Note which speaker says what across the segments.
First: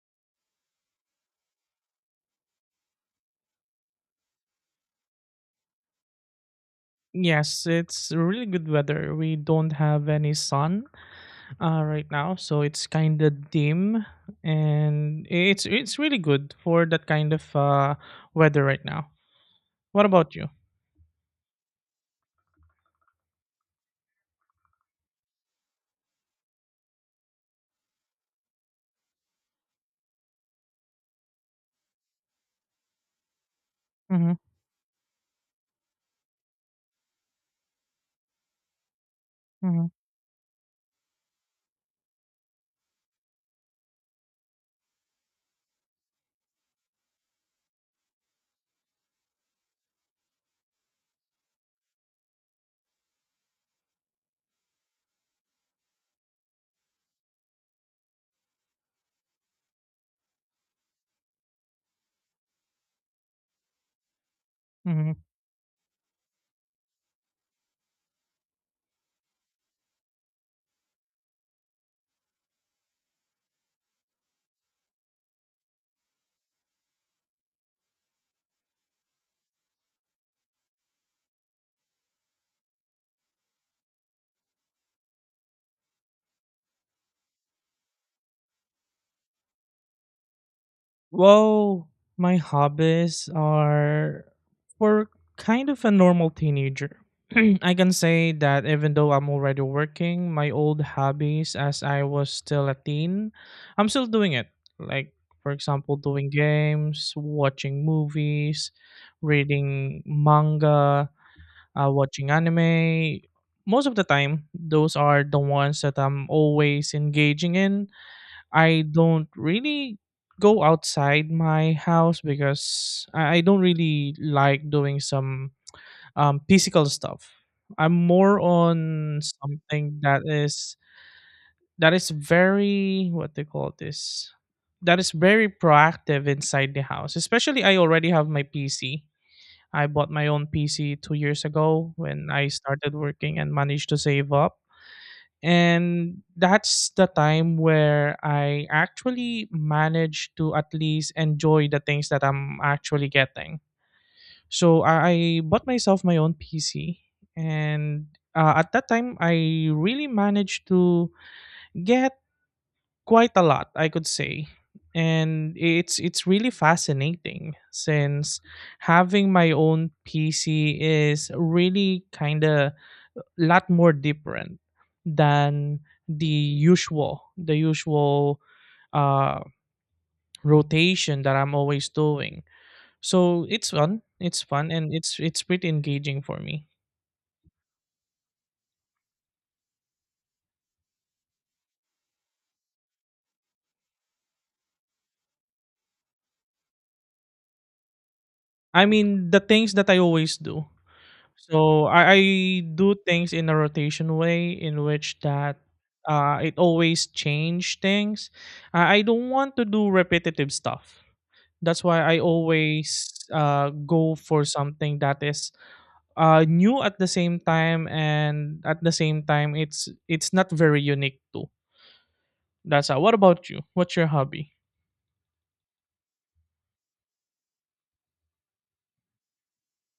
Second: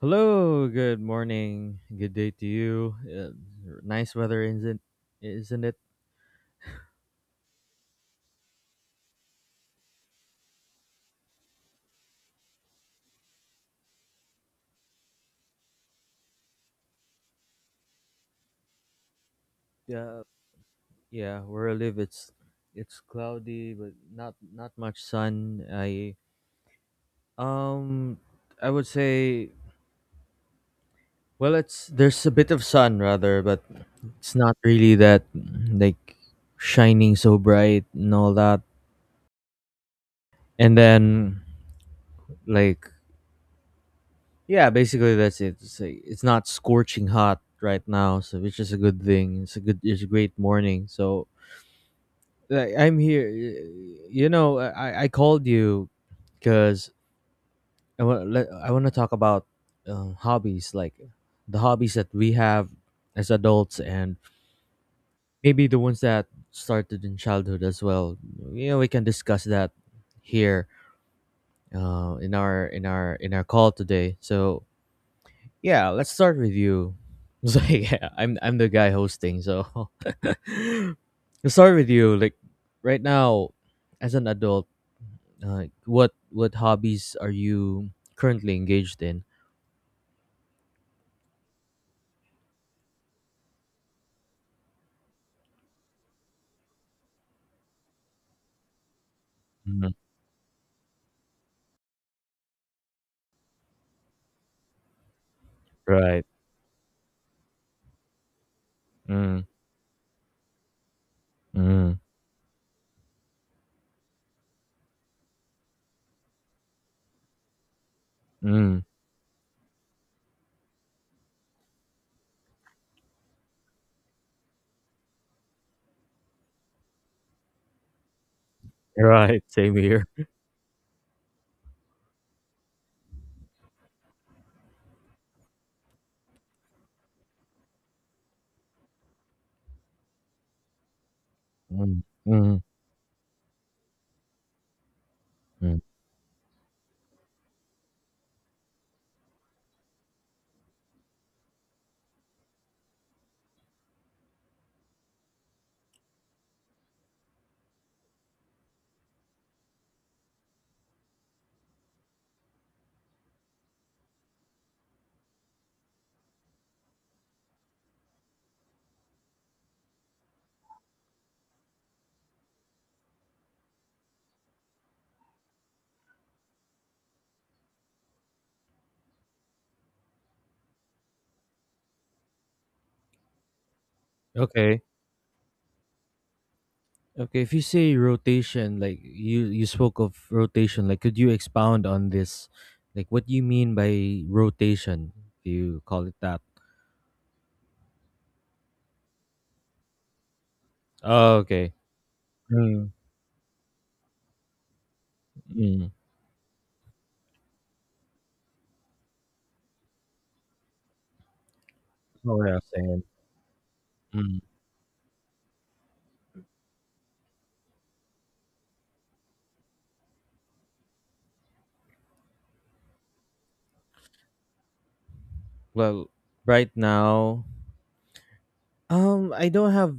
Speaker 1: Hello, good morning, good day to you. Nice weather, isn't it?
Speaker 2: Yes, it's really good weather. We don't have any sun right now, so it's kind of dim, and it's really good for that kind of weather right now. What
Speaker 1: Yeah,
Speaker 2: about you?
Speaker 1: yeah. Where I live, it's cloudy, but not much sun. Um, I would say, well, it's there's a bit of sun rather, but
Speaker 2: Mm-hmm,
Speaker 1: it's not really that like shining so bright and all that.
Speaker 2: mm-hmm,
Speaker 1: And then like yeah, basically that's it. It's, like, it's not scorching hot right now, so which is a good thing. It's a good, it's a great morning. So like, I'm here. You know, I called you because I want to talk about hobbies, like the hobbies that we have as adults, and
Speaker 2: mm-hmm.
Speaker 1: maybe the ones that started in childhood as well. You know, we can discuss that here in our call today. So yeah, let's start with you. So yeah, I'm the guy hosting, so let's start with you. Like right now, as an adult, what hobbies are you currently engaged in?
Speaker 2: Well, my hobbies are for kind of a normal teenager. I can say that even though I'm already
Speaker 1: Mm,
Speaker 2: working, my old hobbies as I was still a teen, I'm still doing it. Like, for example,
Speaker 1: right.
Speaker 2: doing games, watching movies,
Speaker 1: Mm,
Speaker 2: reading manga,
Speaker 1: mm,
Speaker 2: watching anime. Most of the time, those are the ones that I'm always engaging in.
Speaker 1: mm.
Speaker 2: I don't really go outside my house because I don't really like doing some physical stuff. I'm more on
Speaker 1: Right. Same
Speaker 2: something
Speaker 1: here.
Speaker 2: that is very, what they call this, that is very proactive inside the house. Especially I already have my PC. I bought my own PC 2 years ago
Speaker 1: Mm,
Speaker 2: when I
Speaker 1: mm,
Speaker 2: started working and managed to save up,
Speaker 1: mm.
Speaker 2: and that's the time where I actually managed to at least enjoy the things that I'm actually getting. So I bought myself my own PC, and at that time, I really managed to get quite a lot, I could say. And it's really fascinating since having my own PC is really kind of lot more different than the usual uh rotation that I'm always doing. So it's fun, it's fun,
Speaker 1: Okay.
Speaker 2: and it's pretty engaging for me.
Speaker 1: Okay. If you say rotation, like you spoke of rotation, like could you expound on this? Like what do you mean by rotation? Do you call it that?
Speaker 2: I mean, the things that I always do.
Speaker 1: Oh, okay.
Speaker 2: So I
Speaker 1: Mm.
Speaker 2: do things in a rotation way in which that
Speaker 1: Mm.
Speaker 2: it always change things. I don't want to do repetitive stuff. That's why I
Speaker 1: Oh, yeah, same.
Speaker 2: always go
Speaker 1: Mm.
Speaker 2: for something that is new at the same time, and at the same time, it's not very unique too. That's how. What about you? What's your hobby?
Speaker 1: Well, right now, I don't have,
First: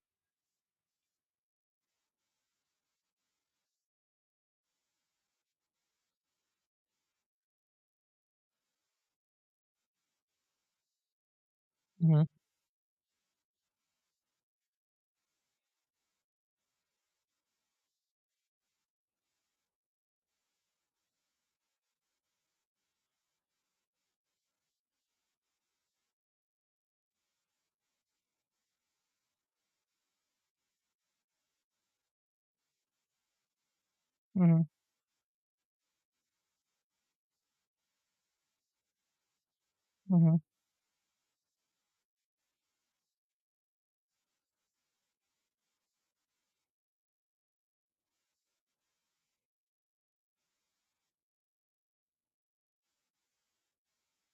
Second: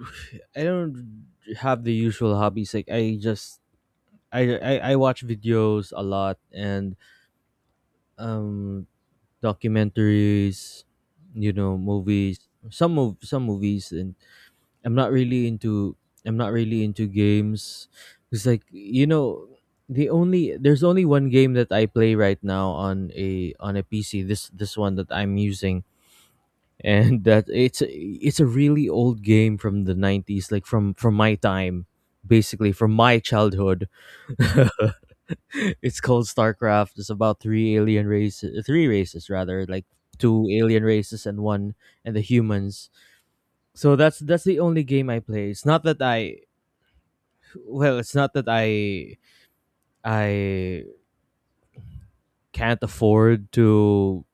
Speaker 1: I don't have the usual hobbies. Like I just, I watch videos a lot and um documentaries, you know,
Speaker 2: Hmm.
Speaker 1: movies. Some movies and I'm not really into I'm not really into games. It's like you know there's only one game that I play right now on a PC. This one that I'm using and that it's a really old game from the 90s, like from my time, basically from my childhood.
Speaker 2: Hmm.
Speaker 1: It's called StarCraft. It's about three races rather, like
Speaker 2: Hmm.
Speaker 1: two alien races and one and the humans. So that's the only game I play. It's not that I, well it's not that I can't afford to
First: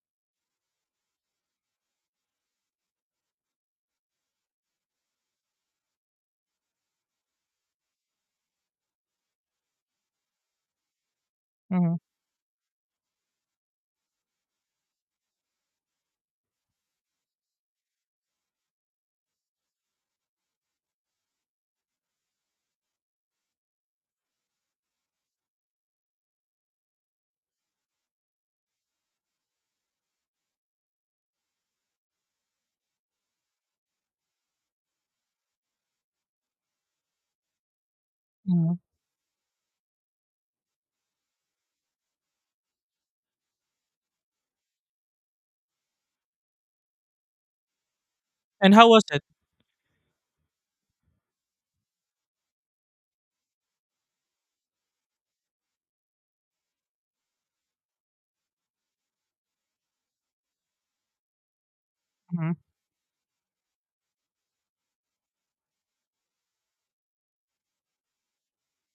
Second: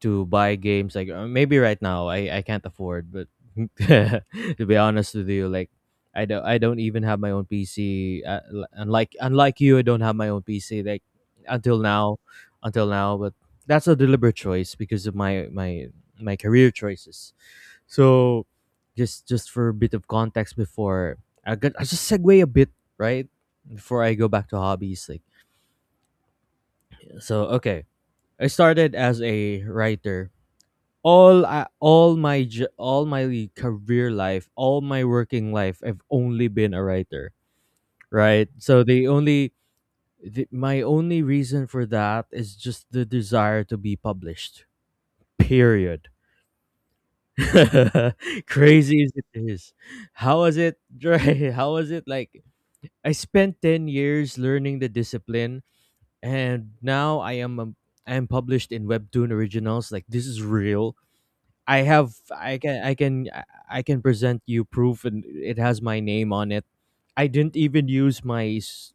Speaker 1: buy games, like maybe right now I can't afford, but to be honest with you, like I don't even have my own PC, unlike you. I don't have my own PC, like until
Speaker 2: Hmm.
Speaker 1: now, but that's a deliberate choice because of my my career choices. So just for a bit of context, before I got I just segue a bit, right? Before I go back to hobbies, like, so okay, I started as a writer. All my career life, all my working life, I've only been a writer, right?
Speaker 2: Hmm.
Speaker 1: So the, my only reason for that is just the desire to be published. Period.
Speaker 2: And how
Speaker 1: Crazy
Speaker 2: was
Speaker 1: as
Speaker 2: it?
Speaker 1: it is, how was it? Dre? How was it like? I spent 10 years learning the discipline, and now I am published in Webtoon Originals. Like this is real. I have,
Speaker 2: Hmm.
Speaker 1: I can present you proof and it has my name on it. I didn't even use my s-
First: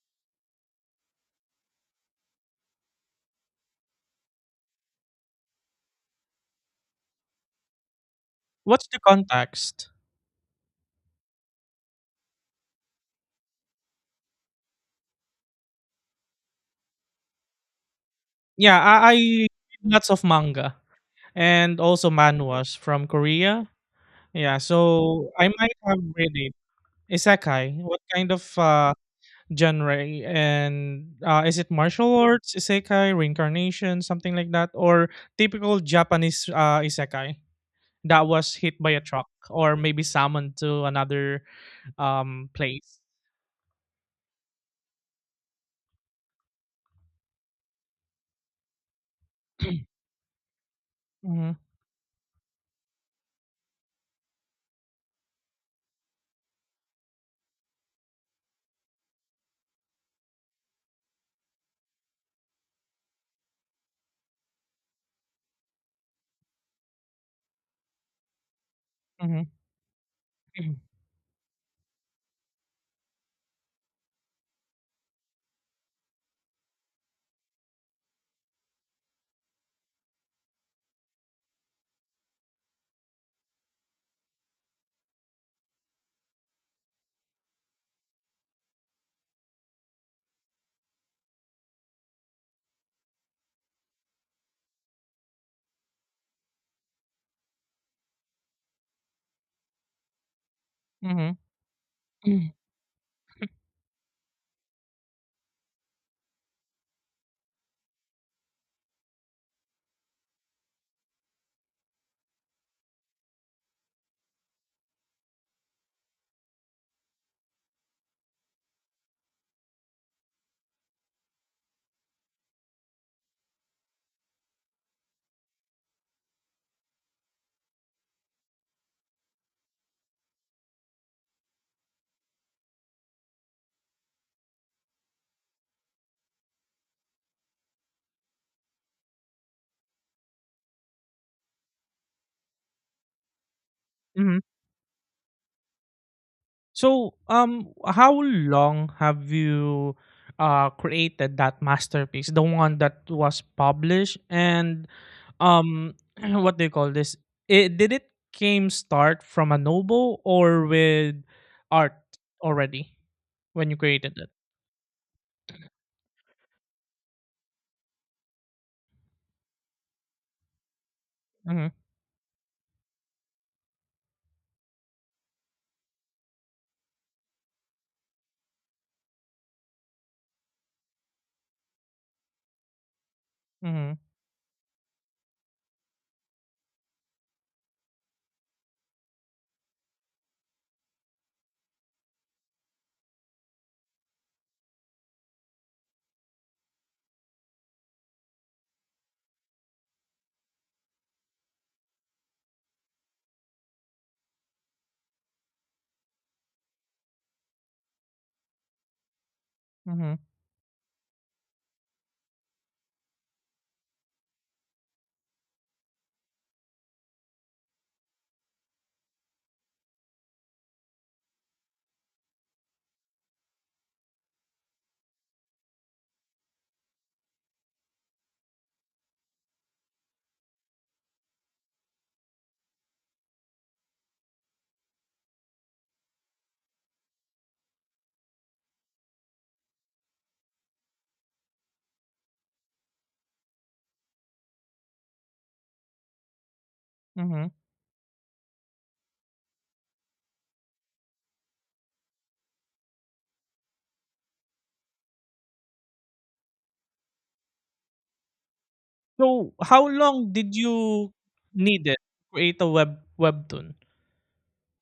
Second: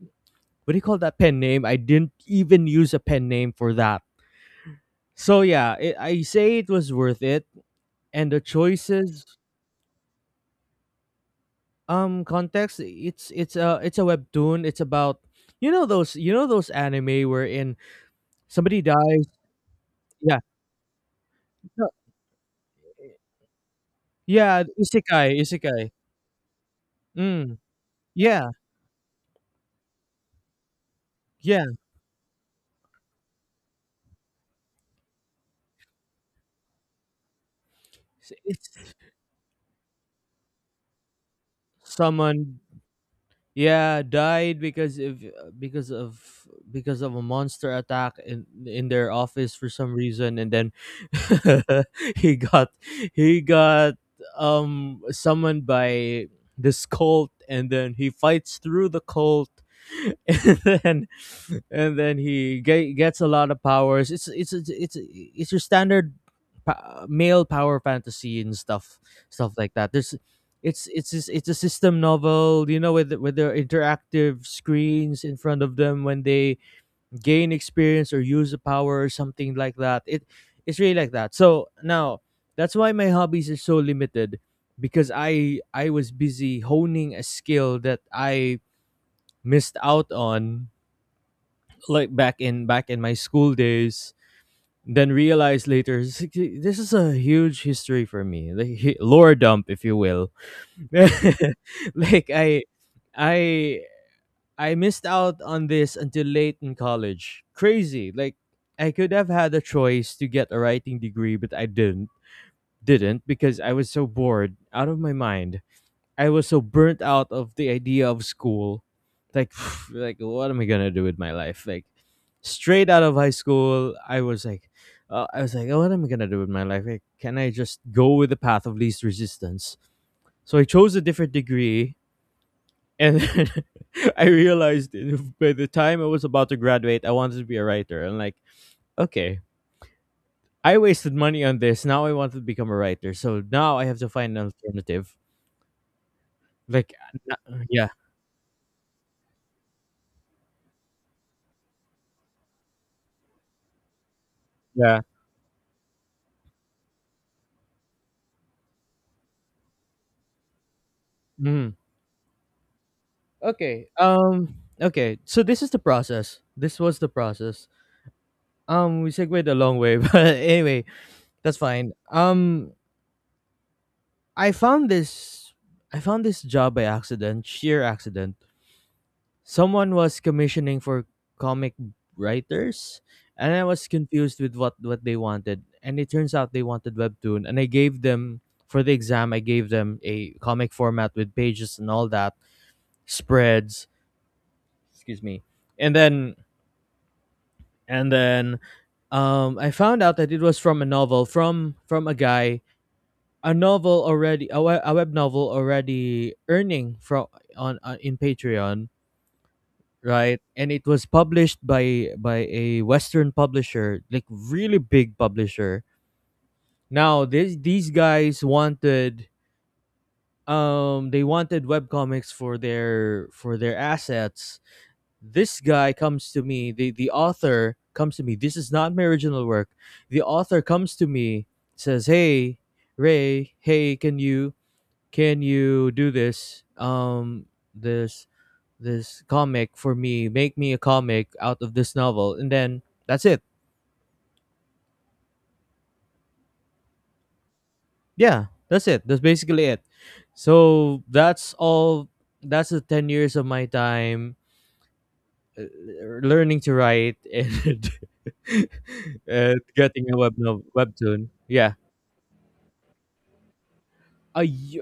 Speaker 1: What do you call that, pen name? I didn't even use a pen name for that. So yeah, it, I say it was worth it and the
Speaker 2: What's the
Speaker 1: choices.
Speaker 2: context?
Speaker 1: Um, context, it's a webtoon. It's about, you know those, you know those anime wherein
Speaker 2: Yeah,
Speaker 1: somebody
Speaker 2: I
Speaker 1: dies.
Speaker 2: read lots of
Speaker 1: Yeah.
Speaker 2: manga and
Speaker 1: No,
Speaker 2: also manhwas from Korea. Yeah,
Speaker 1: yeah,
Speaker 2: so
Speaker 1: isekai,
Speaker 2: I might
Speaker 1: isekai.
Speaker 2: have read it.
Speaker 1: Mm,
Speaker 2: Isekai. What kind of
Speaker 1: yeah,
Speaker 2: genre? And is
Speaker 1: yeah.
Speaker 2: it martial arts, isekai, reincarnation, something like that? Or typical Japanese isekai that was hit by
Speaker 1: It's
Speaker 2: a truck or maybe summoned to another
Speaker 1: summoned.
Speaker 2: place?
Speaker 1: Yeah, died because of because of a monster attack in their office for some reason, and then
Speaker 2: Mm-hmm,
Speaker 1: he got he got summoned by this cult, and then he fights through the cult, and then gets a lot of powers. It's your standard male power fantasy and stuff,
Speaker 2: mm-hmm,
Speaker 1: stuff like that. There's,
Speaker 2: mm-hmm,
Speaker 1: it's a system novel, you know, with their interactive screens in front of them when they gain experience or use a power or something like that. It it's really like that. So now that's why my hobbies are so limited because I was busy honing a skill that I missed out on, like back in my school days, then realized later, "This is a huge history for me, the lore dump, if you will."
Speaker 2: mm-hmm.
Speaker 1: Like
Speaker 2: Mm-hmm.
Speaker 1: I I missed out on this until late in college. Crazy. Like I could have had a choice to get a writing degree, but I didn't because I was so bored out of my mind. I was so burnt out of the idea of school. Like like what am I going to do with my life? Like straight out of high school, I was like, I was like, oh, what am I gonna do with my life? Like, can I just go with the path of least resistance? So I chose a different degree, and then I realized by the time I was about to graduate, I wanted to be a writer. And like, okay, I wasted money on this. Now I want to become a writer. So now I have to find an alternative. Like,
Speaker 2: So,
Speaker 1: yeah,
Speaker 2: how long have you created that masterpiece, the one that was published, and
Speaker 1: yeah.
Speaker 2: um, what do you call this? It, did it came start from a novel or with
Speaker 1: Mhm.
Speaker 2: art already when you
Speaker 1: Okay.
Speaker 2: created it?
Speaker 1: Um, okay. So this is the process. This was the process. Um, we segued a long way, but anyway, that's
Speaker 2: Mm-hmm,
Speaker 1: fine. Um, I found this. I found this job by accident, sheer accident. Someone was commissioning for comic writers, and I was
Speaker 2: mm-hmm,
Speaker 1: confused with what they wanted, and it turns out they wanted webtoon, and I gave them, for the exam, I gave them a comic format with pages and all that, spreads, excuse me, and then I found out that it was from a novel, from a guy, a novel already, a web novel already earning from on in Patreon,
Speaker 2: mm-hmm,
Speaker 1: right? And it was published by a Western publisher, like really big publisher. Now these guys wanted, they wanted webcomics for their assets. This guy comes to me, the author comes to me. This is not my original work. The author comes to me, says, "Hey, Ray, hey, can you do this? Um, this comic for me, make me a comic out of this novel," and then that's it.
Speaker 2: mm-hmm.
Speaker 1: Yeah, that's it. That's basically it. So that's all. That's the 10 years of my time, uh, learning to write and
Speaker 2: So,
Speaker 1: and
Speaker 2: how
Speaker 1: getting a
Speaker 2: long
Speaker 1: web
Speaker 2: did
Speaker 1: no-
Speaker 2: you
Speaker 1: webtoon. Yeah,
Speaker 2: need it to create a webtoon?
Speaker 1: a y-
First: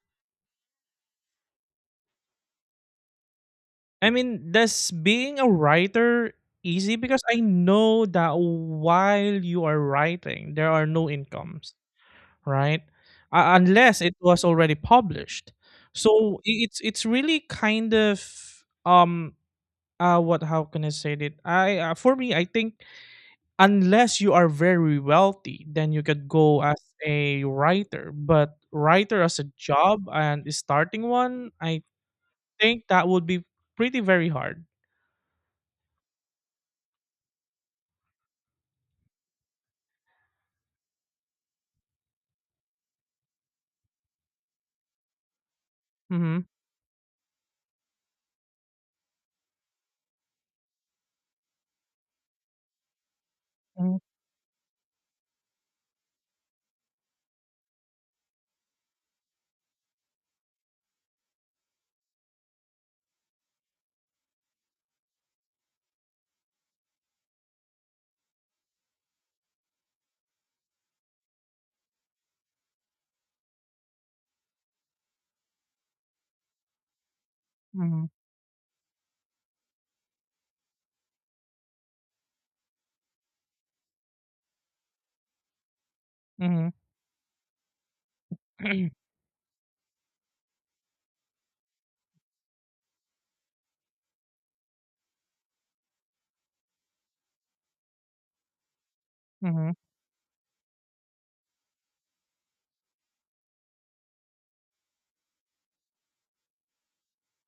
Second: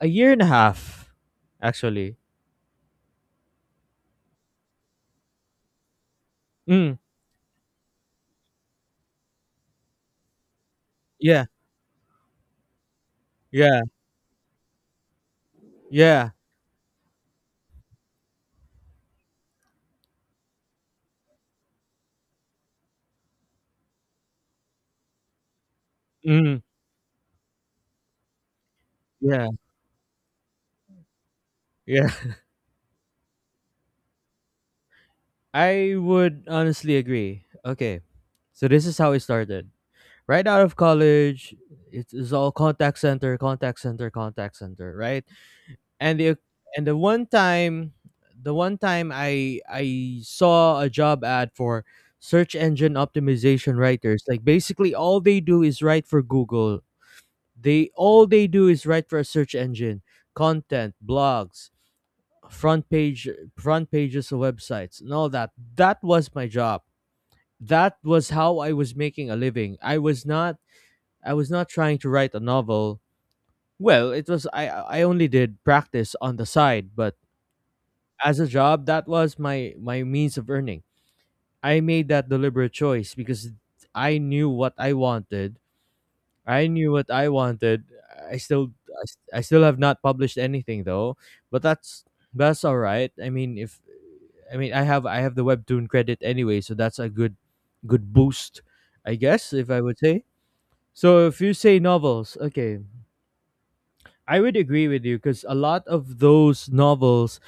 Speaker 1: a year and a half, actually.
Speaker 2: I mean, does being a writer
Speaker 1: Mm,
Speaker 2: easy? Because I know that while you are writing, there are no
Speaker 1: yeah,
Speaker 2: incomes, right?
Speaker 1: yeah,
Speaker 2: Unless it was already published.
Speaker 1: yeah.
Speaker 2: So it's really kind of um what, how can I say it? I for me, I think unless you are very wealthy, then you could
Speaker 1: Mm,
Speaker 2: go as a writer. But writer as a
Speaker 1: yeah,
Speaker 2: job and starting one, I
Speaker 1: yeah.
Speaker 2: think that would be pretty very hard.
Speaker 1: I would honestly agree. Okay, so this is how it started. Right out of college, it's all contact center, contact center, contact center, right? And
Speaker 2: Mm-hmm.
Speaker 1: the one time, the one time I saw a job ad for search engine optimization writers. Like basically all they do is write for Google. They do is write for a search engine, content blogs, front page front pages of websites and all that. That was my job. That was how I was making a living. I was not trying to write a novel. Well, it was, I only did practice on the side, but
Speaker 2: Mhm,
Speaker 1: as a job, that was my my means of earning. I made that deliberate choice because I knew what I wanted. I
Speaker 2: mhm,
Speaker 1: knew what I wanted.
Speaker 2: mhm,
Speaker 1: I still have not published anything though, but that's all right. I mean, if I mean, I have the webtoon credit anyway, so that's a good boost, I guess, if
Speaker 2: mhm,
Speaker 1: I would say. So if you say novels, okay, I would agree with you because a lot of those novels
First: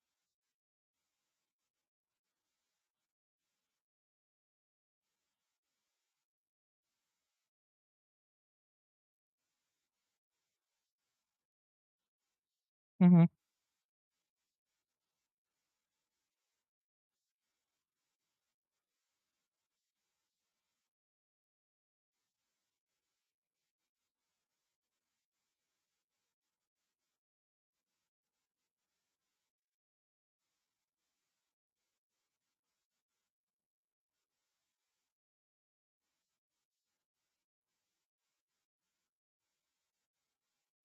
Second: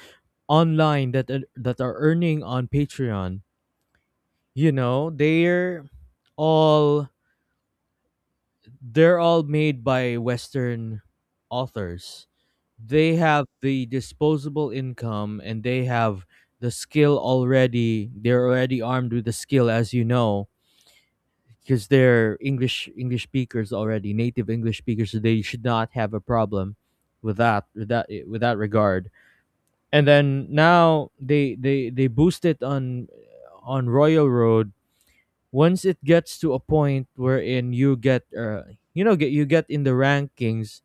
Speaker 1: online that are earning on Patreon, you know, they're all, they're all made by Western authors. They have the disposable income and they have the skill already. They're already armed with the skill, as you know, because they're English speakers already, native English speakers. So they should not have a problem with that, with that regard. And then now they boost it on Royal Road. Once it gets to a point wherein you get you know, get you get in the rankings,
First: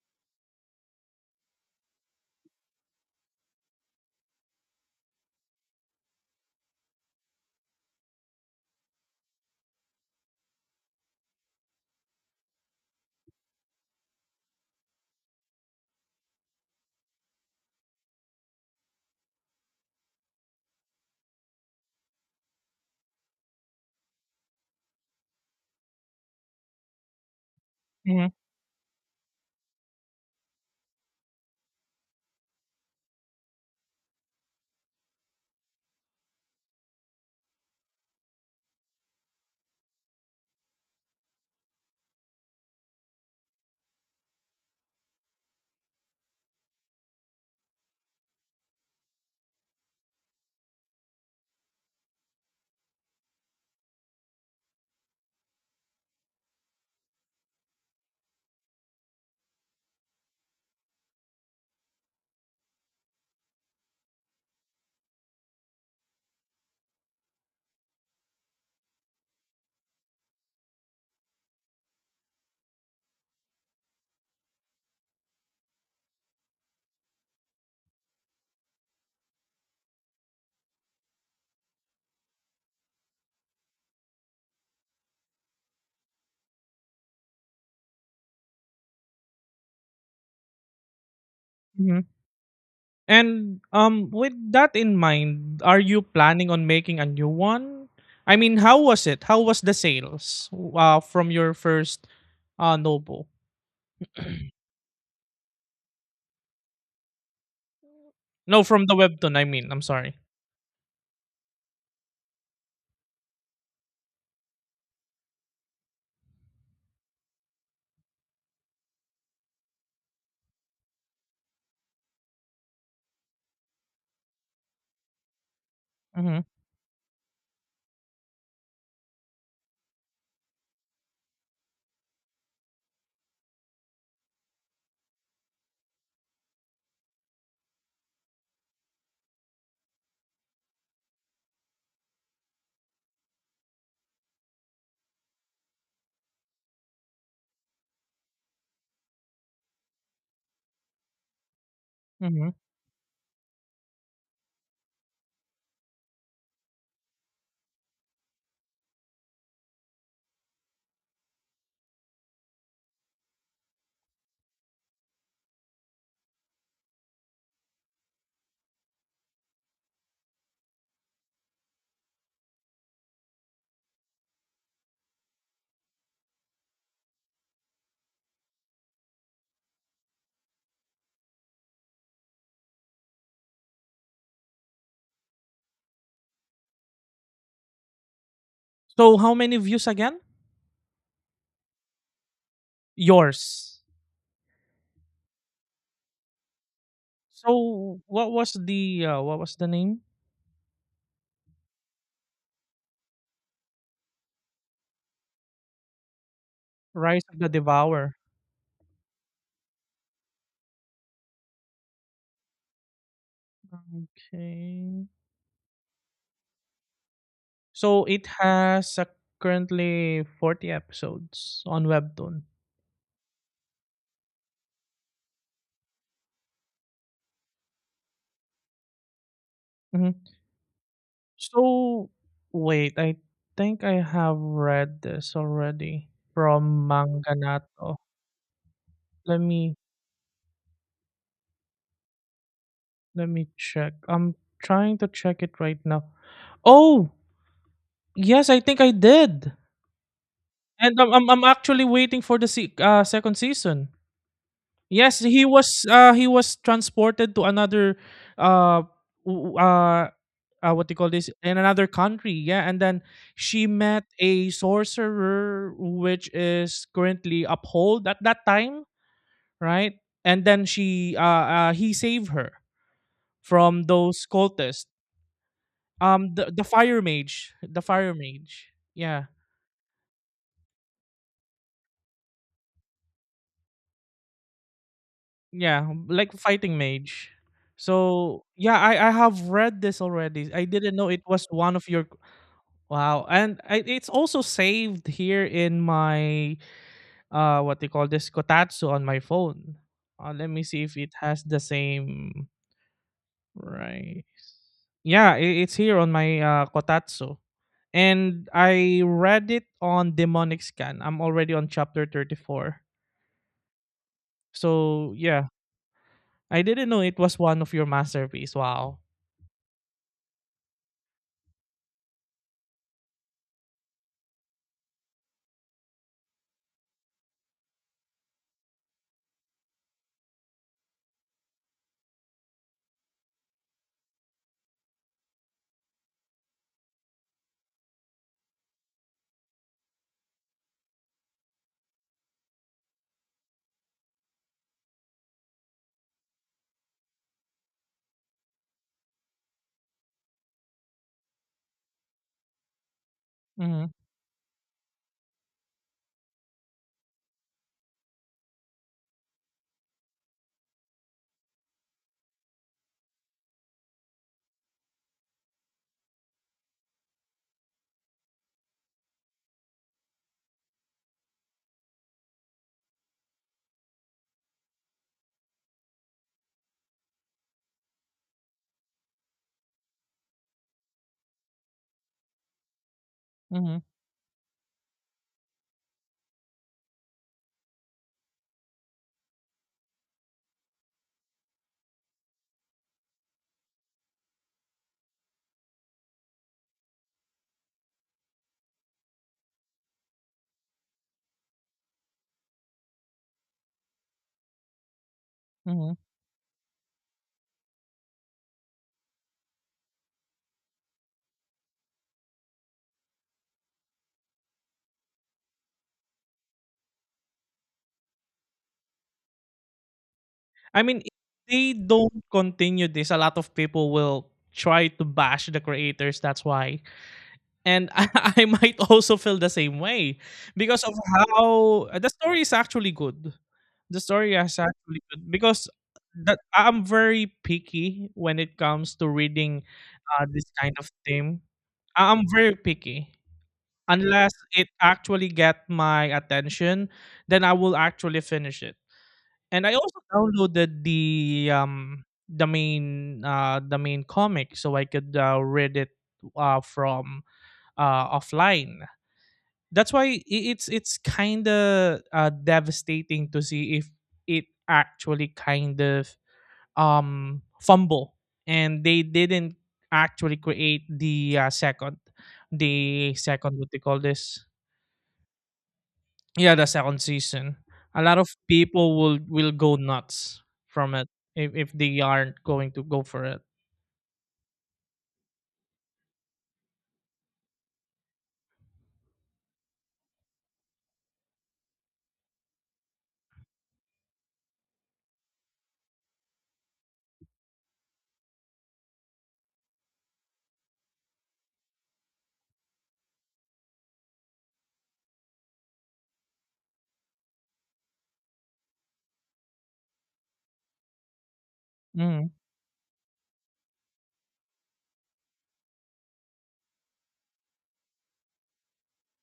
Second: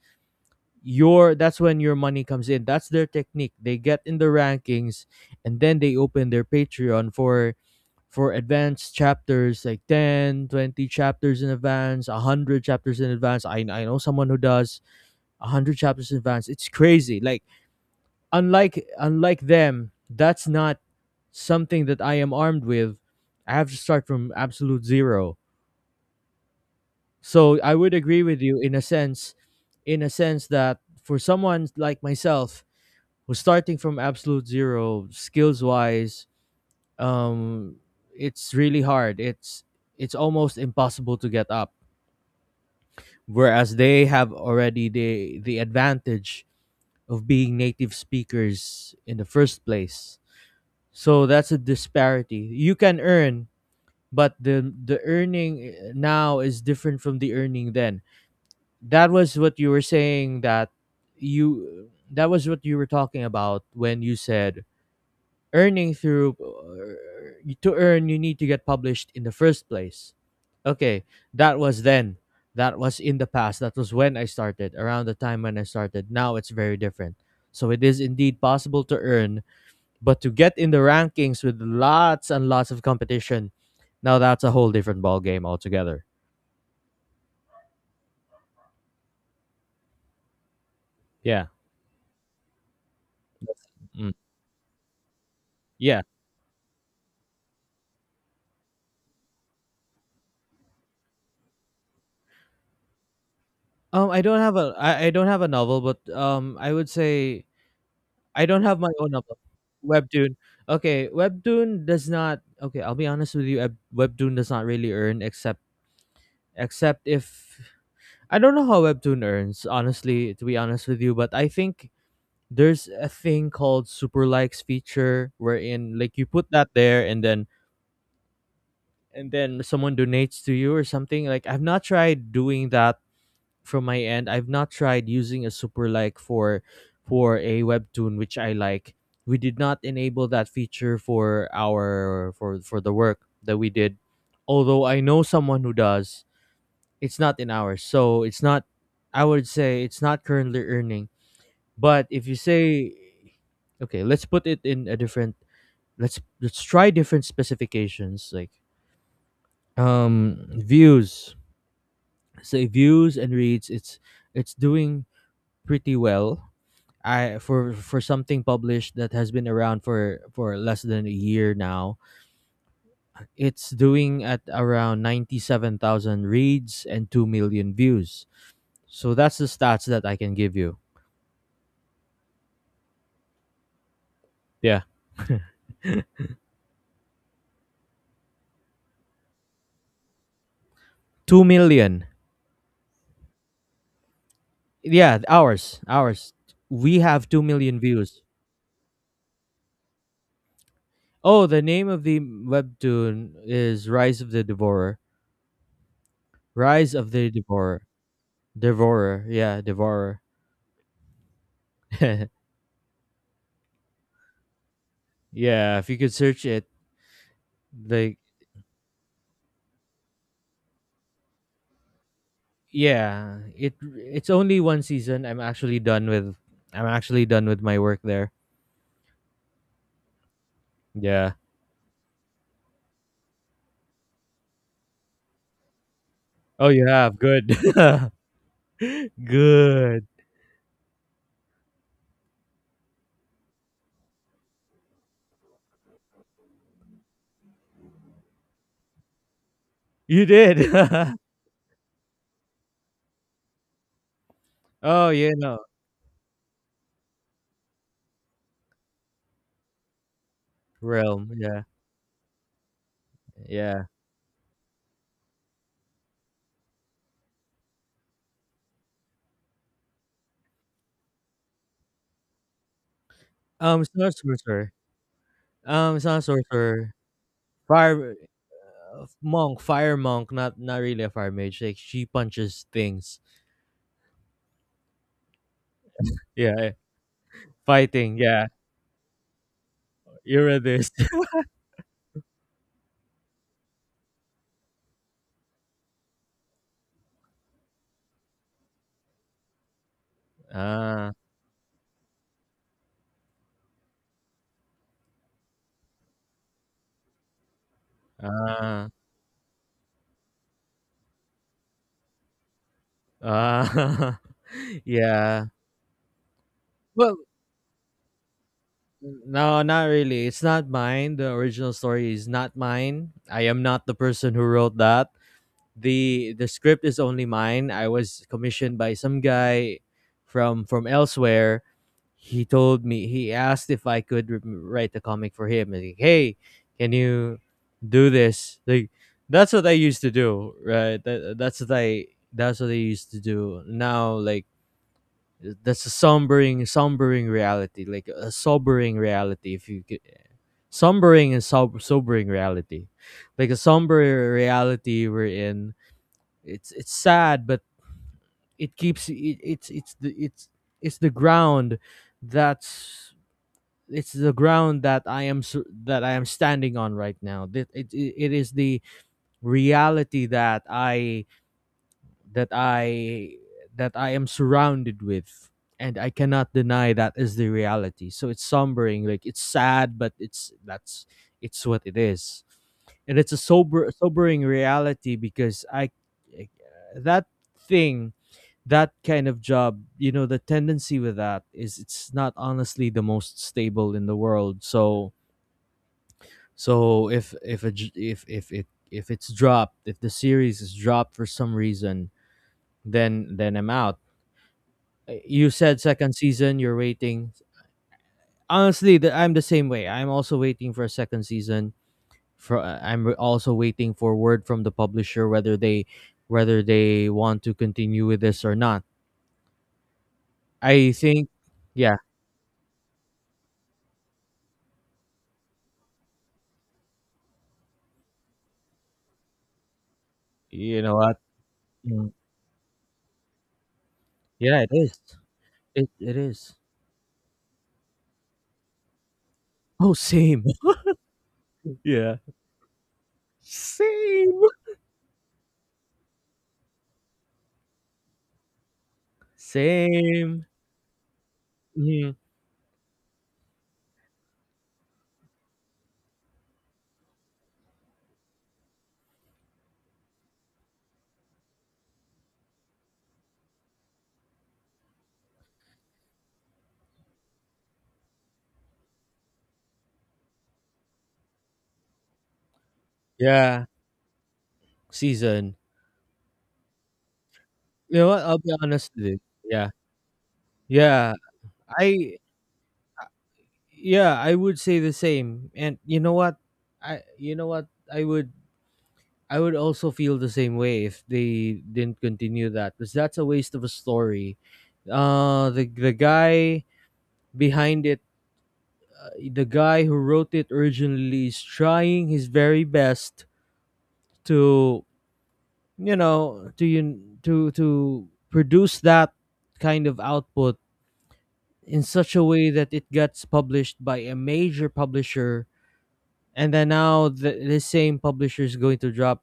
Speaker 1: your that's when your money comes in. That's their technique. They get in the rankings and then they open their Patreon for advanced chapters, like 10, 20 chapters in advance, 100 chapters in advance. I know someone who does 100 chapters in advance. It's crazy. Like unlike them, that's not something that I am armed with. I have to start from absolute zero. So I would agree
Speaker 2: mhm,
Speaker 1: with you in a sense that for someone like myself who's starting from absolute zero, skills wise, um, it's really hard. It's almost impossible to get up. Whereas they have already the advantage of being native speakers in the first place. So that's a disparity. You can earn, but the earning now is different from the earning then. That was what you were saying that you that was what you were talking about when you said earning through to earn you need to get published in the first place. Okay, that was then. That was in the past. That was when I started, around the time when I started. Now it's very different. So it is indeed possible to earn, but to get in the rankings with lots and lots of competition, now that's a whole different ball game altogether. Yeah.
Speaker 2: mhm. And
Speaker 1: Mm.
Speaker 2: with that in mind, are you
Speaker 1: Yeah.
Speaker 2: planning on making a new one? I mean, how was it? How was the sales from your first Nobu?
Speaker 1: I don't have a I don't have a novel, but I would say I don't
Speaker 2: No,
Speaker 1: have
Speaker 2: from
Speaker 1: my
Speaker 2: the
Speaker 1: own
Speaker 2: webtoon,
Speaker 1: novel.
Speaker 2: I mean. I'm sorry.
Speaker 1: Webtoon. Okay, Webtoon does not. Okay, I'll be honest with you. Webtoon does not really earn except if I don't know how Webtoon earns. Honestly, to be honest with you, but I think there's a thing called super likes feature wherein like you
Speaker 2: Mhm,
Speaker 1: put that there and then someone donates to you or something. Like I've not tried doing that from my end. I've not tried using a super like for a webtoon which I like. We did not enable that feature for our for the work that we did, although I know someone who does. It's not in ours, so it's not, I would say it's not currently earning. But if you
Speaker 2: mhm.
Speaker 1: say, okay, let's put it in a different, let's try different specifications like views. So views and reads, it's doing pretty well. I For something published that has been around for less than a year now, it's doing at around 97,000 reads and 2 million views. So that's the stats that I can give you. Yeah.
Speaker 2: So how many views again?
Speaker 1: 2 million.
Speaker 2: Yours.
Speaker 1: Yeah, ours. We have 2 million
Speaker 2: So
Speaker 1: views.
Speaker 2: what was the name?
Speaker 1: Oh, the name of the webtoon is Rise of the Devourer. Rise of
Speaker 2: Rise
Speaker 1: the
Speaker 2: of the
Speaker 1: Devourer.
Speaker 2: Devourer.
Speaker 1: Devourer, yeah, devourer.
Speaker 2: Okay.
Speaker 1: Yeah, if you could search it,
Speaker 2: So
Speaker 1: like
Speaker 2: it has currently 40 episodes on Webtoon.
Speaker 1: yeah, it it's only one season. I'm actually done with my work there.
Speaker 2: Hmm.
Speaker 1: Yeah.
Speaker 2: So wait, I think I have read this already
Speaker 1: Oh, you
Speaker 2: from
Speaker 1: have, good.
Speaker 2: Manganato. Let me
Speaker 1: Good.
Speaker 2: let me check. I'm trying to check it right now. Oh, yes, I think I did.
Speaker 1: You did.
Speaker 2: And I'm actually waiting for the second season.
Speaker 1: Oh,
Speaker 2: Yes,
Speaker 1: you know
Speaker 2: he was transported to another uh w- uh what do you call this,
Speaker 1: realm.
Speaker 2: in
Speaker 1: Yeah,
Speaker 2: another country, yeah, and then she
Speaker 1: yeah.
Speaker 2: met a sorcerer which is currently uphold at that time, right, and then she he saved her from
Speaker 1: It's not
Speaker 2: those
Speaker 1: sorcerer.
Speaker 2: cultists.
Speaker 1: It's not
Speaker 2: The
Speaker 1: sorcerer.
Speaker 2: fire mage, the fire
Speaker 1: Fire
Speaker 2: mage. Yeah,
Speaker 1: monk, fire monk. Not really a fire mage. Like she punches things.
Speaker 2: yeah, like
Speaker 1: Yeah,
Speaker 2: fighting mage.
Speaker 1: fighting.
Speaker 2: So
Speaker 1: Yeah,
Speaker 2: yeah, I have read this already.
Speaker 1: you're
Speaker 2: I
Speaker 1: this.
Speaker 2: didn't know it was one of your. Wow, and I, it's also saved here in my what they call this, Kotatsu, on my phone. Let me see if it
Speaker 1: Ah,
Speaker 2: has the same right. Yeah, it's here on my Kotatsu, and
Speaker 1: ah,
Speaker 2: I read it on Demonic Scan. I'm already on chapter 34.
Speaker 1: ah.
Speaker 2: So
Speaker 1: Yeah.
Speaker 2: yeah, I didn't know
Speaker 1: Well,
Speaker 2: it was one of your masterpiece. Wow.
Speaker 1: no, not really. It's not mine. The original story is not mine. I am not the person who wrote that. The script is only mine. I was commissioned by some guy from elsewhere. He told me he asked if I could write the comic for him. And like, hey, can you do this? Like that's what I used to do, right? That's what I used to do. Now, like that's a sombering reality, like a sobering reality if you could, sobering reality, like a
Speaker 2: Mm-hmm,
Speaker 1: somber reality we're in. It's sad, but it keeps it, it's the it's the ground that's, it's the ground that I am that I am standing on right now. It is the reality that I that I that I am surrounded with, and I cannot deny that is the reality. So it's sombering, like it's sad, but it's that's it's what it is. And it's a
Speaker 2: mm-hmm,
Speaker 1: sobering reality because I, eh, that thing, that kind of job, you know, the tendency with that is it's not honestly the most stable in the world. So, so if if it, if it's dropped, if the series is dropped for some reason, then I'm out. You said
Speaker 2: mm-hmm.
Speaker 1: second season. You're waiting. Honestly, I'm the same way. I'm also waiting for a second season. For I'm also waiting for word from the publisher whether they want to continue with this or not.
Speaker 2: I
Speaker 1: I
Speaker 2: mean, if
Speaker 1: think,
Speaker 2: they
Speaker 1: yeah,
Speaker 2: don't continue this, a lot of people will try to bash the creators. That's why, and I might also feel the same way
Speaker 1: you
Speaker 2: because of
Speaker 1: know what?
Speaker 2: how the
Speaker 1: Mm.
Speaker 2: story is actually good. The story is
Speaker 1: Yeah, it is.
Speaker 2: actually good because
Speaker 1: It
Speaker 2: that
Speaker 1: is.
Speaker 2: I'm very picky when it comes to reading
Speaker 1: Oh, same.
Speaker 2: this kind of theme.
Speaker 1: Yeah,
Speaker 2: I'm very picky. Unless
Speaker 1: same,
Speaker 2: it actually get my attention, then I will actually finish it. And I also
Speaker 1: same.
Speaker 2: downloaded
Speaker 1: Mhm.
Speaker 2: the main comic so I could read it from offline. That's why it's kind of devastating to see if it actually kind of fumble and they didn't actually create the second the second,
Speaker 1: Yeah,
Speaker 2: what they call this.
Speaker 1: season.
Speaker 2: Yeah, the second season.
Speaker 1: You
Speaker 2: A
Speaker 1: know
Speaker 2: lot
Speaker 1: what?
Speaker 2: of
Speaker 1: I'll be honest
Speaker 2: people
Speaker 1: with you.
Speaker 2: will
Speaker 1: Yeah,
Speaker 2: go nuts from it
Speaker 1: yeah.
Speaker 2: if they
Speaker 1: I
Speaker 2: aren't going to go for it.
Speaker 1: Yeah, I would say the same. And you know what, I you know what, i would I would also feel the same way if they didn't continue that, because that's a waste of a story. The guy behind it, the guy who wrote it originally is trying his very best to you know, to produce that kind of output in such a
Speaker 2: Mm,
Speaker 1: way that it gets published by a major publisher. And then now the same publisher is going to drop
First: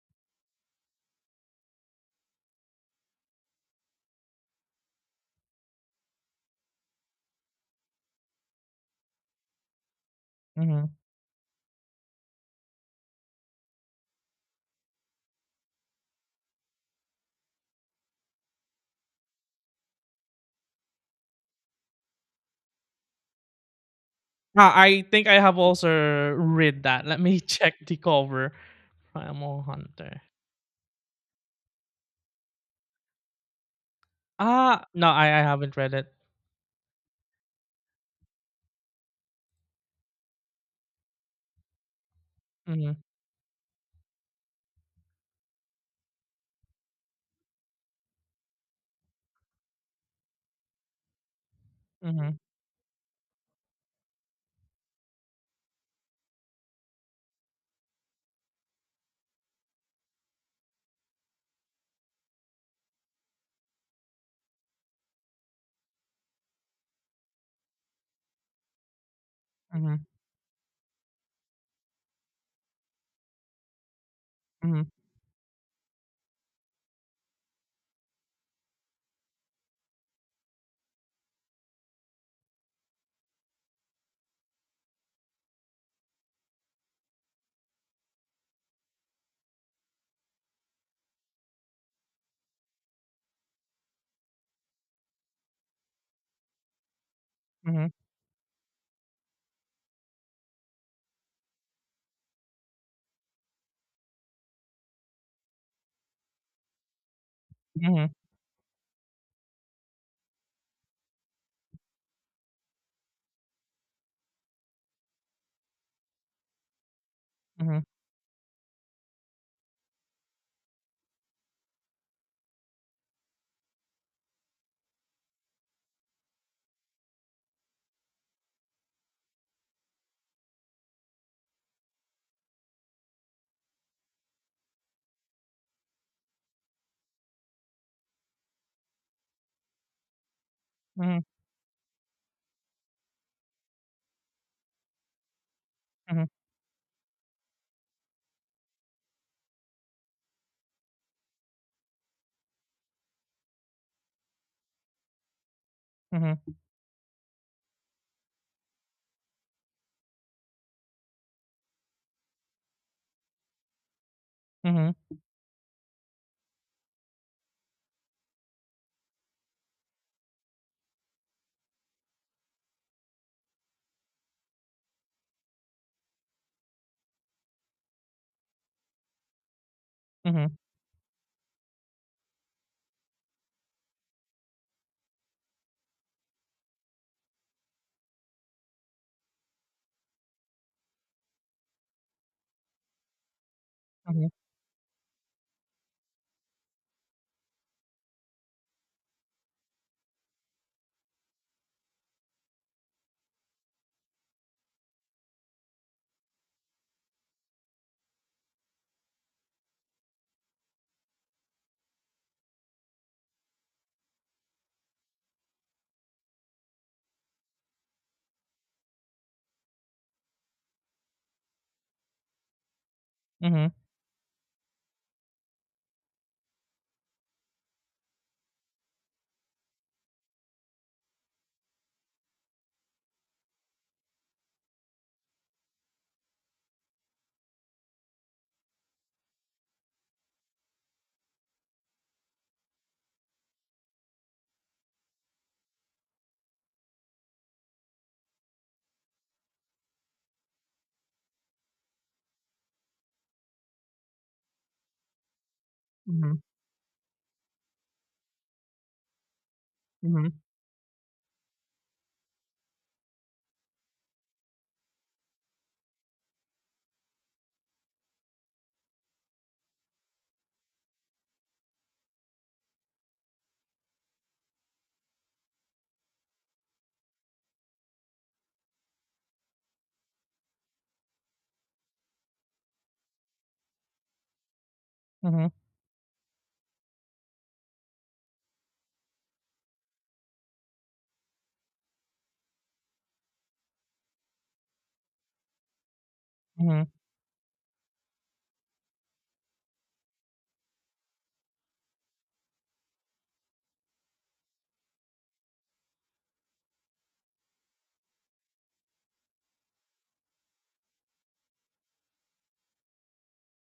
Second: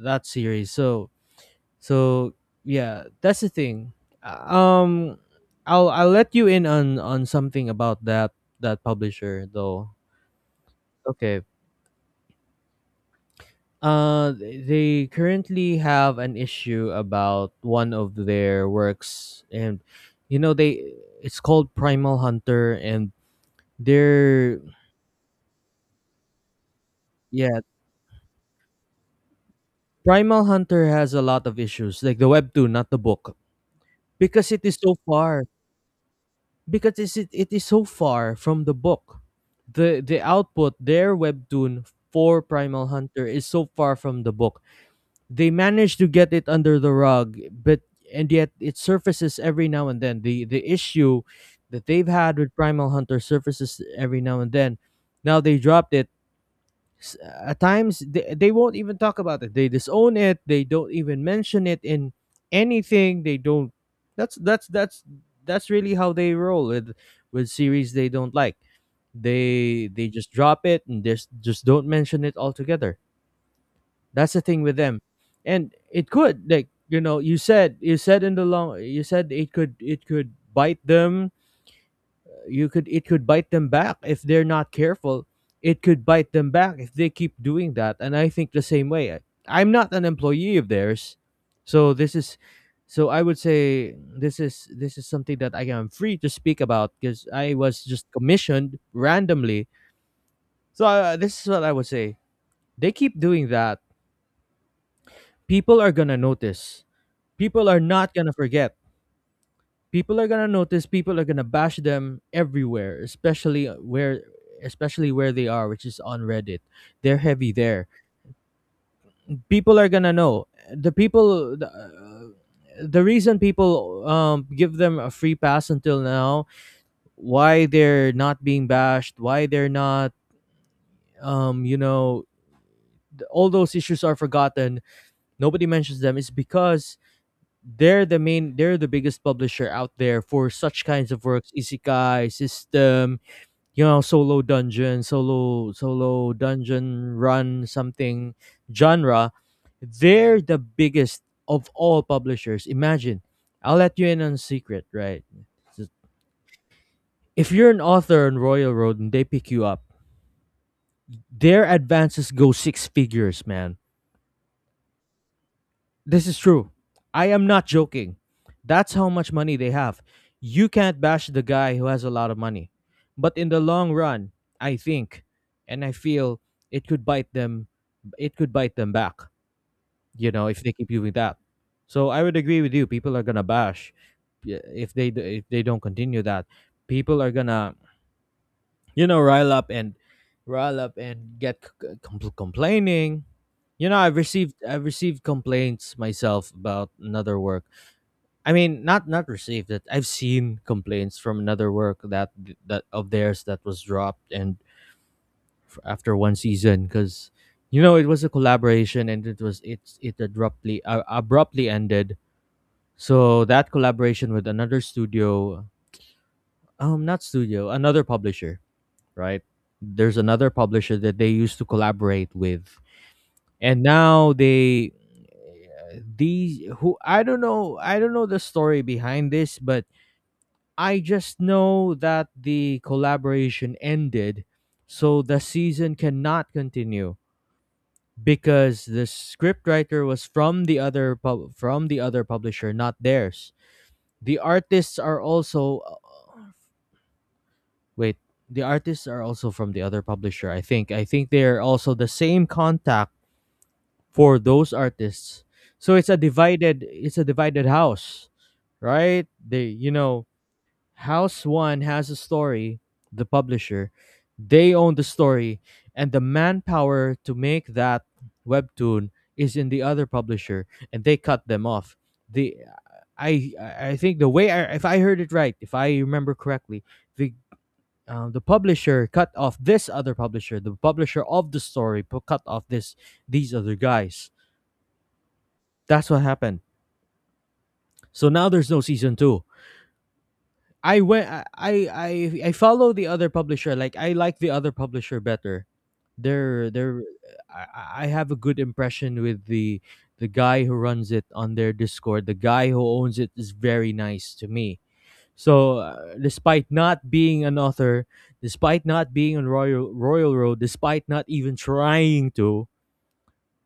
Speaker 1: that series. So, so yeah, that's the thing. Uh, um I'll let you in on something about that publisher though.
Speaker 2: mhm.
Speaker 1: Okay. They currently have an issue about one of their works, and you know they, it's called Primal Hunter, and they're,
Speaker 2: Ah, I think I have also read that. Let me
Speaker 1: yeah,
Speaker 2: check the cover. Primal Hunter.
Speaker 1: Primal Hunter has a lot of issues, like the webtoon, not the book, because it is
Speaker 2: Ah,
Speaker 1: so
Speaker 2: no, I
Speaker 1: far,
Speaker 2: haven't read it.
Speaker 1: because it is so far from the book. The output, their webtoon for Primal
Speaker 2: Mhm,
Speaker 1: Hunter is so far from the book. They managed to get it under the rug, but, and yet it surfaces every now and then. The issue that they've
Speaker 2: mhm,
Speaker 1: had with Primal Hunter surfaces every now and then. Now they dropped it. At times they won't even talk about it, they disown it, they don't even mention it in anything. They don't, that's that's that's that's really how they roll with series they don't like.
Speaker 2: mhm,
Speaker 1: They just drop it and just don't mention it altogether. That's the thing with
Speaker 2: mhm,
Speaker 1: them. And it could, like you know, you said in the long, you said it could, bite them. You could, it could bite them back if they're not careful. It could bite them back if they keep doing that. And I think the same way. I, I'm not an employee of theirs, so this is, so I would say this is something that I am free to speak about because I was just commissioned randomly. So this is what I would say. They keep doing that. People are gonna notice. People are
Speaker 2: mhm,
Speaker 1: not gonna forget, people are gonna bash them everywhere, especially where especially where they are, which is on Reddit. They're heavy
Speaker 2: mhm,
Speaker 1: there. People are gonna know the people the, uh, the reason people give them a free pass until now, why they're not being bashed, why they're not, you know, all those issues are forgotten, nobody mentions them, is because they're the main, they're the biggest publisher out there for such kinds of
Speaker 2: mhm,
Speaker 1: works. Isekai system, you know, solo dungeon,
Speaker 2: mhm,
Speaker 1: solo dungeon run, something genre. They're the biggest of all publishers. Imagine, I'll let you in on a secret, right? So,
Speaker 2: mhm,
Speaker 1: if you're an author on Royal Road and they pick you up, their advances go six figures, man.
Speaker 2: mhm,
Speaker 1: This is true. I am not joking. That's how much money they have. You can't bash the guy who has a lot of money. But in the long run, I think and I feel it could bite them, it could bite them back, you know,
Speaker 2: mhm,
Speaker 1: if they keep doing that. So I would agree with you. People are going to bash, yeah, if they if they don't continue that. People are going to you know rile up and get complaining. You know, I've
Speaker 2: mhm,
Speaker 1: received complaints myself about another work. I mean, not received, that I've seen complaints from another work that, that of theirs that was dropped after one season, because you know it was a collaboration, and it was, it abruptly abruptly ended. So that collaboration with another studio, not studio, another publisher, right? There's another publisher that they used to collaborate with,
Speaker 2: mhm,
Speaker 1: and now they, these who, I don't know, the story behind this, but I just know that the collaboration ended, so the season cannot continue because the scriptwriter was from the other from the other publisher, not theirs. The artists are also wait, the artists are also from the other publisher, I think. I think they're also the same contact for those artists. So it's a
Speaker 2: mhm, mhm,
Speaker 1: divided, it's a divided house, right? They, you
Speaker 2: mhm,
Speaker 1: know,
Speaker 2: mhm,
Speaker 1: house one has a story. The publisher, they own the story, and the manpower to make that webtoon is in the other publisher, and they cut them off. The, I think the way I, if I heard it right, if I remember correctly, the the publisher cut off this other publisher, the publisher of the story cut off this these other guys.
Speaker 2: mhm,
Speaker 1: That's what happened. So now there's no season two. I went. I follow the other publisher. Like I like the other publisher better.
Speaker 2: mhm,
Speaker 1: They're, I have a good impression with the guy who runs it on their Discord. The guy who owns it is very nice to me. So, despite not being an author, despite not being on Royal Road, despite not even trying to,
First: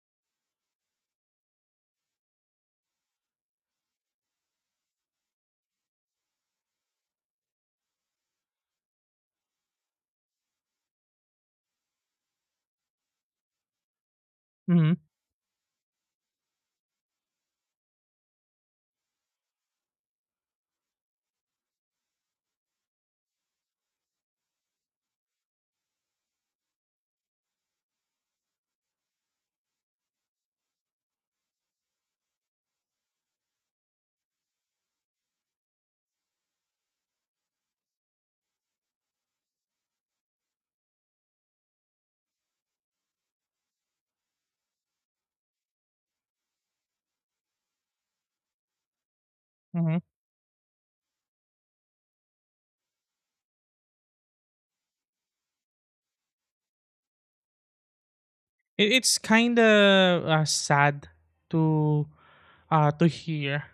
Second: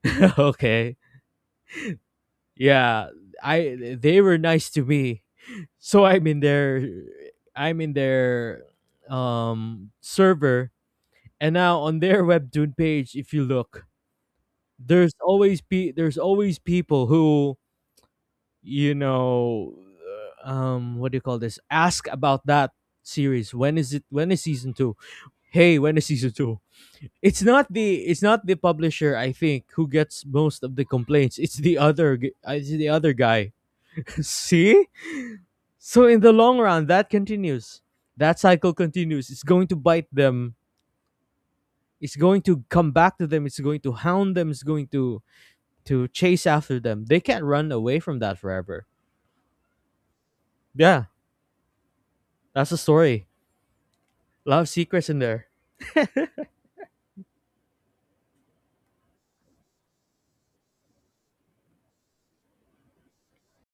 Speaker 1: okay, yeah, I they were nice to me. So I'm in their, I'm in their, server, and now on their webtoon page, if you look,
Speaker 2: mhm.
Speaker 1: there's always people who you know, what do you call this, ask about that series. When is it? When is season two? Hey, when is season two? It's not the, it's not the publisher, I think, who gets most of the complaints. It's the it's the other guy. See? So in the long run, that continues, that cycle continues. It's going to bite them. It's going to come back to them. It's going to hound them. It's going to chase after them. They can't run away from that forever.
Speaker 2: Mhm.
Speaker 1: Yeah, that's the story. A lot of secrets in there.
Speaker 2: It's kind of sad to to hear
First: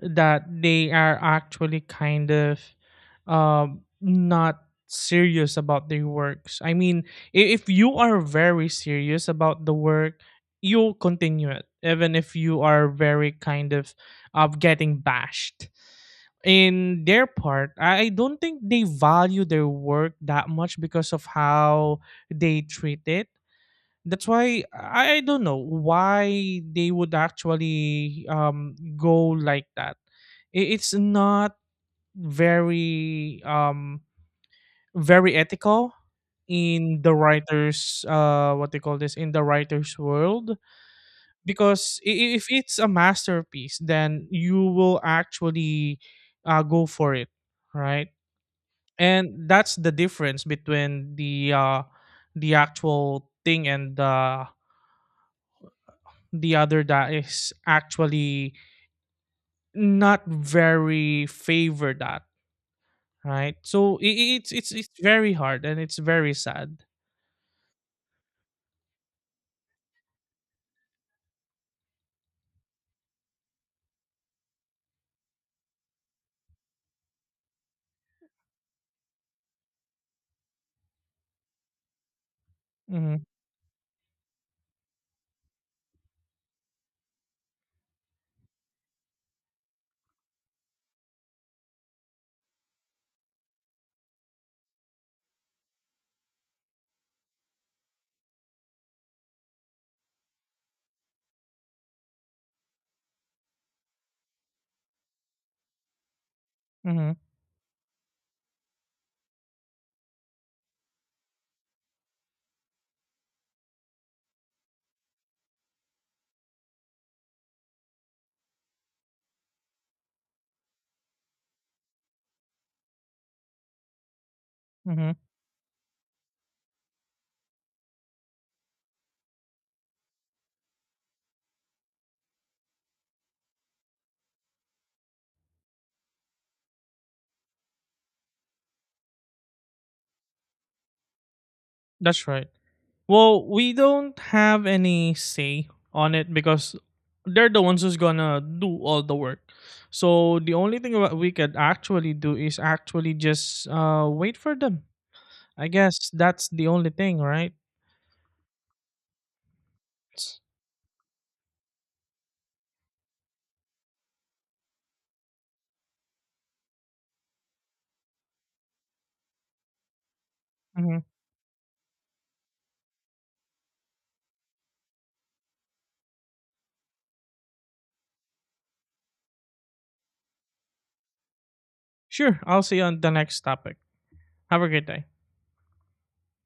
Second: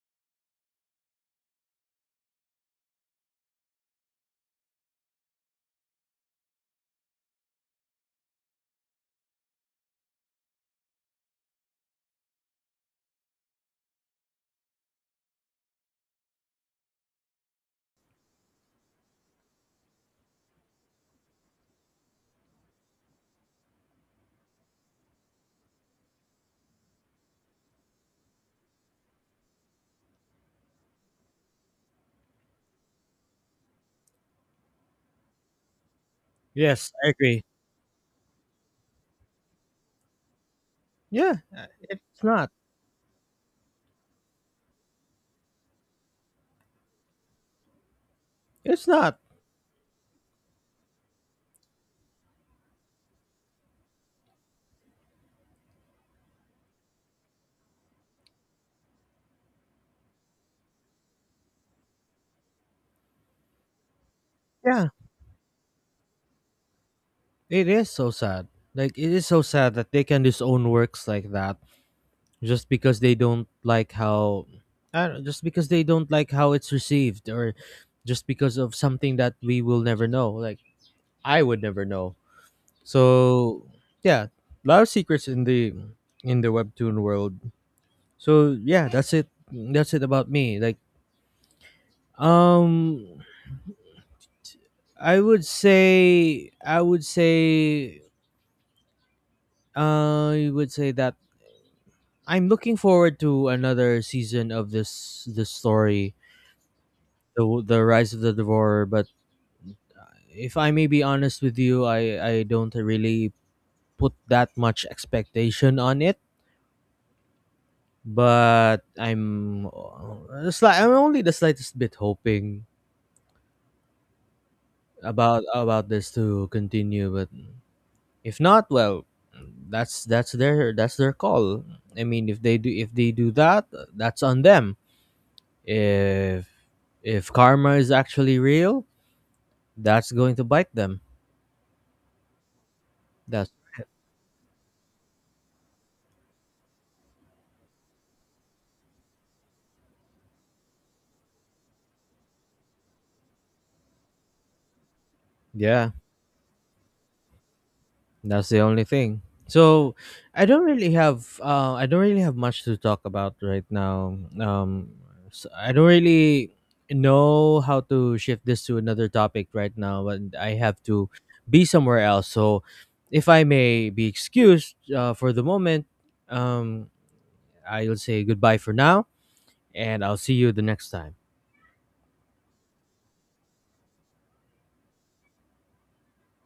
Speaker 2: that they are actually kind of not serious about their works. I mean, if you are very serious about the work, you'll continue it, even if you are very kind of getting bashed. In their part, I don't think they value their work that much because of how they treat it. That's why I don't know why they would actually go like that. It's not very very ethical
Speaker 1: Yes,
Speaker 2: in
Speaker 1: I
Speaker 2: the
Speaker 1: agree.
Speaker 2: writers what they call this, in the writers world,
Speaker 1: Yeah,
Speaker 2: because
Speaker 1: it's not,
Speaker 2: if it's a masterpiece, then you will actually go for it, right?
Speaker 1: it's not,
Speaker 2: And that's the difference between the actual thing and the other that is actually not very favored, that right. So it's it's
Speaker 1: yeah.
Speaker 2: it's very hard and it's very sad.
Speaker 1: It is so sad. Like, it is so sad that they can disown works like that just because they don't like how, I don't, just because they don't like how it's received, or just because of something that we will never know. Like, I would never know.
Speaker 2: Hmm.
Speaker 1: So yeah, a lot of secrets in the webtoon world. So yeah, that's it. That's it about me. Like, um I would say, I would say that I'm looking forward to another season of this story,
Speaker 2: Hmm.
Speaker 1: the Rise of the Devourer. But if I may be honest with you, I don't really put that much expectation on it. But I'm I'm only the slightest bit hoping
Speaker 2: Hmm.
Speaker 1: about this to continue. But if not, well, that's that's their call. I mean, if they do, that, that's on them. If karma is actually real, that's going to bite them.
Speaker 2: That's right. Well,
Speaker 1: That's,
Speaker 2: we don't have any say on it because they're the ones who's gonna do all the work. So the only thing what we could actually do is actually just wait for them. I
Speaker 1: yeah,
Speaker 2: guess that's the only thing, right?
Speaker 1: that's the only thing. So I don't really have I don't really have much to talk about right now. So I don't really know how to shift this to another topic right now, and I have
Speaker 2: Mhm.
Speaker 1: to be somewhere else. So if I may be excused for the moment, um, I'll say goodbye for now, and I'll see you the next time.
Speaker 2: Sure. I'll see you on the next topic. Have a great day.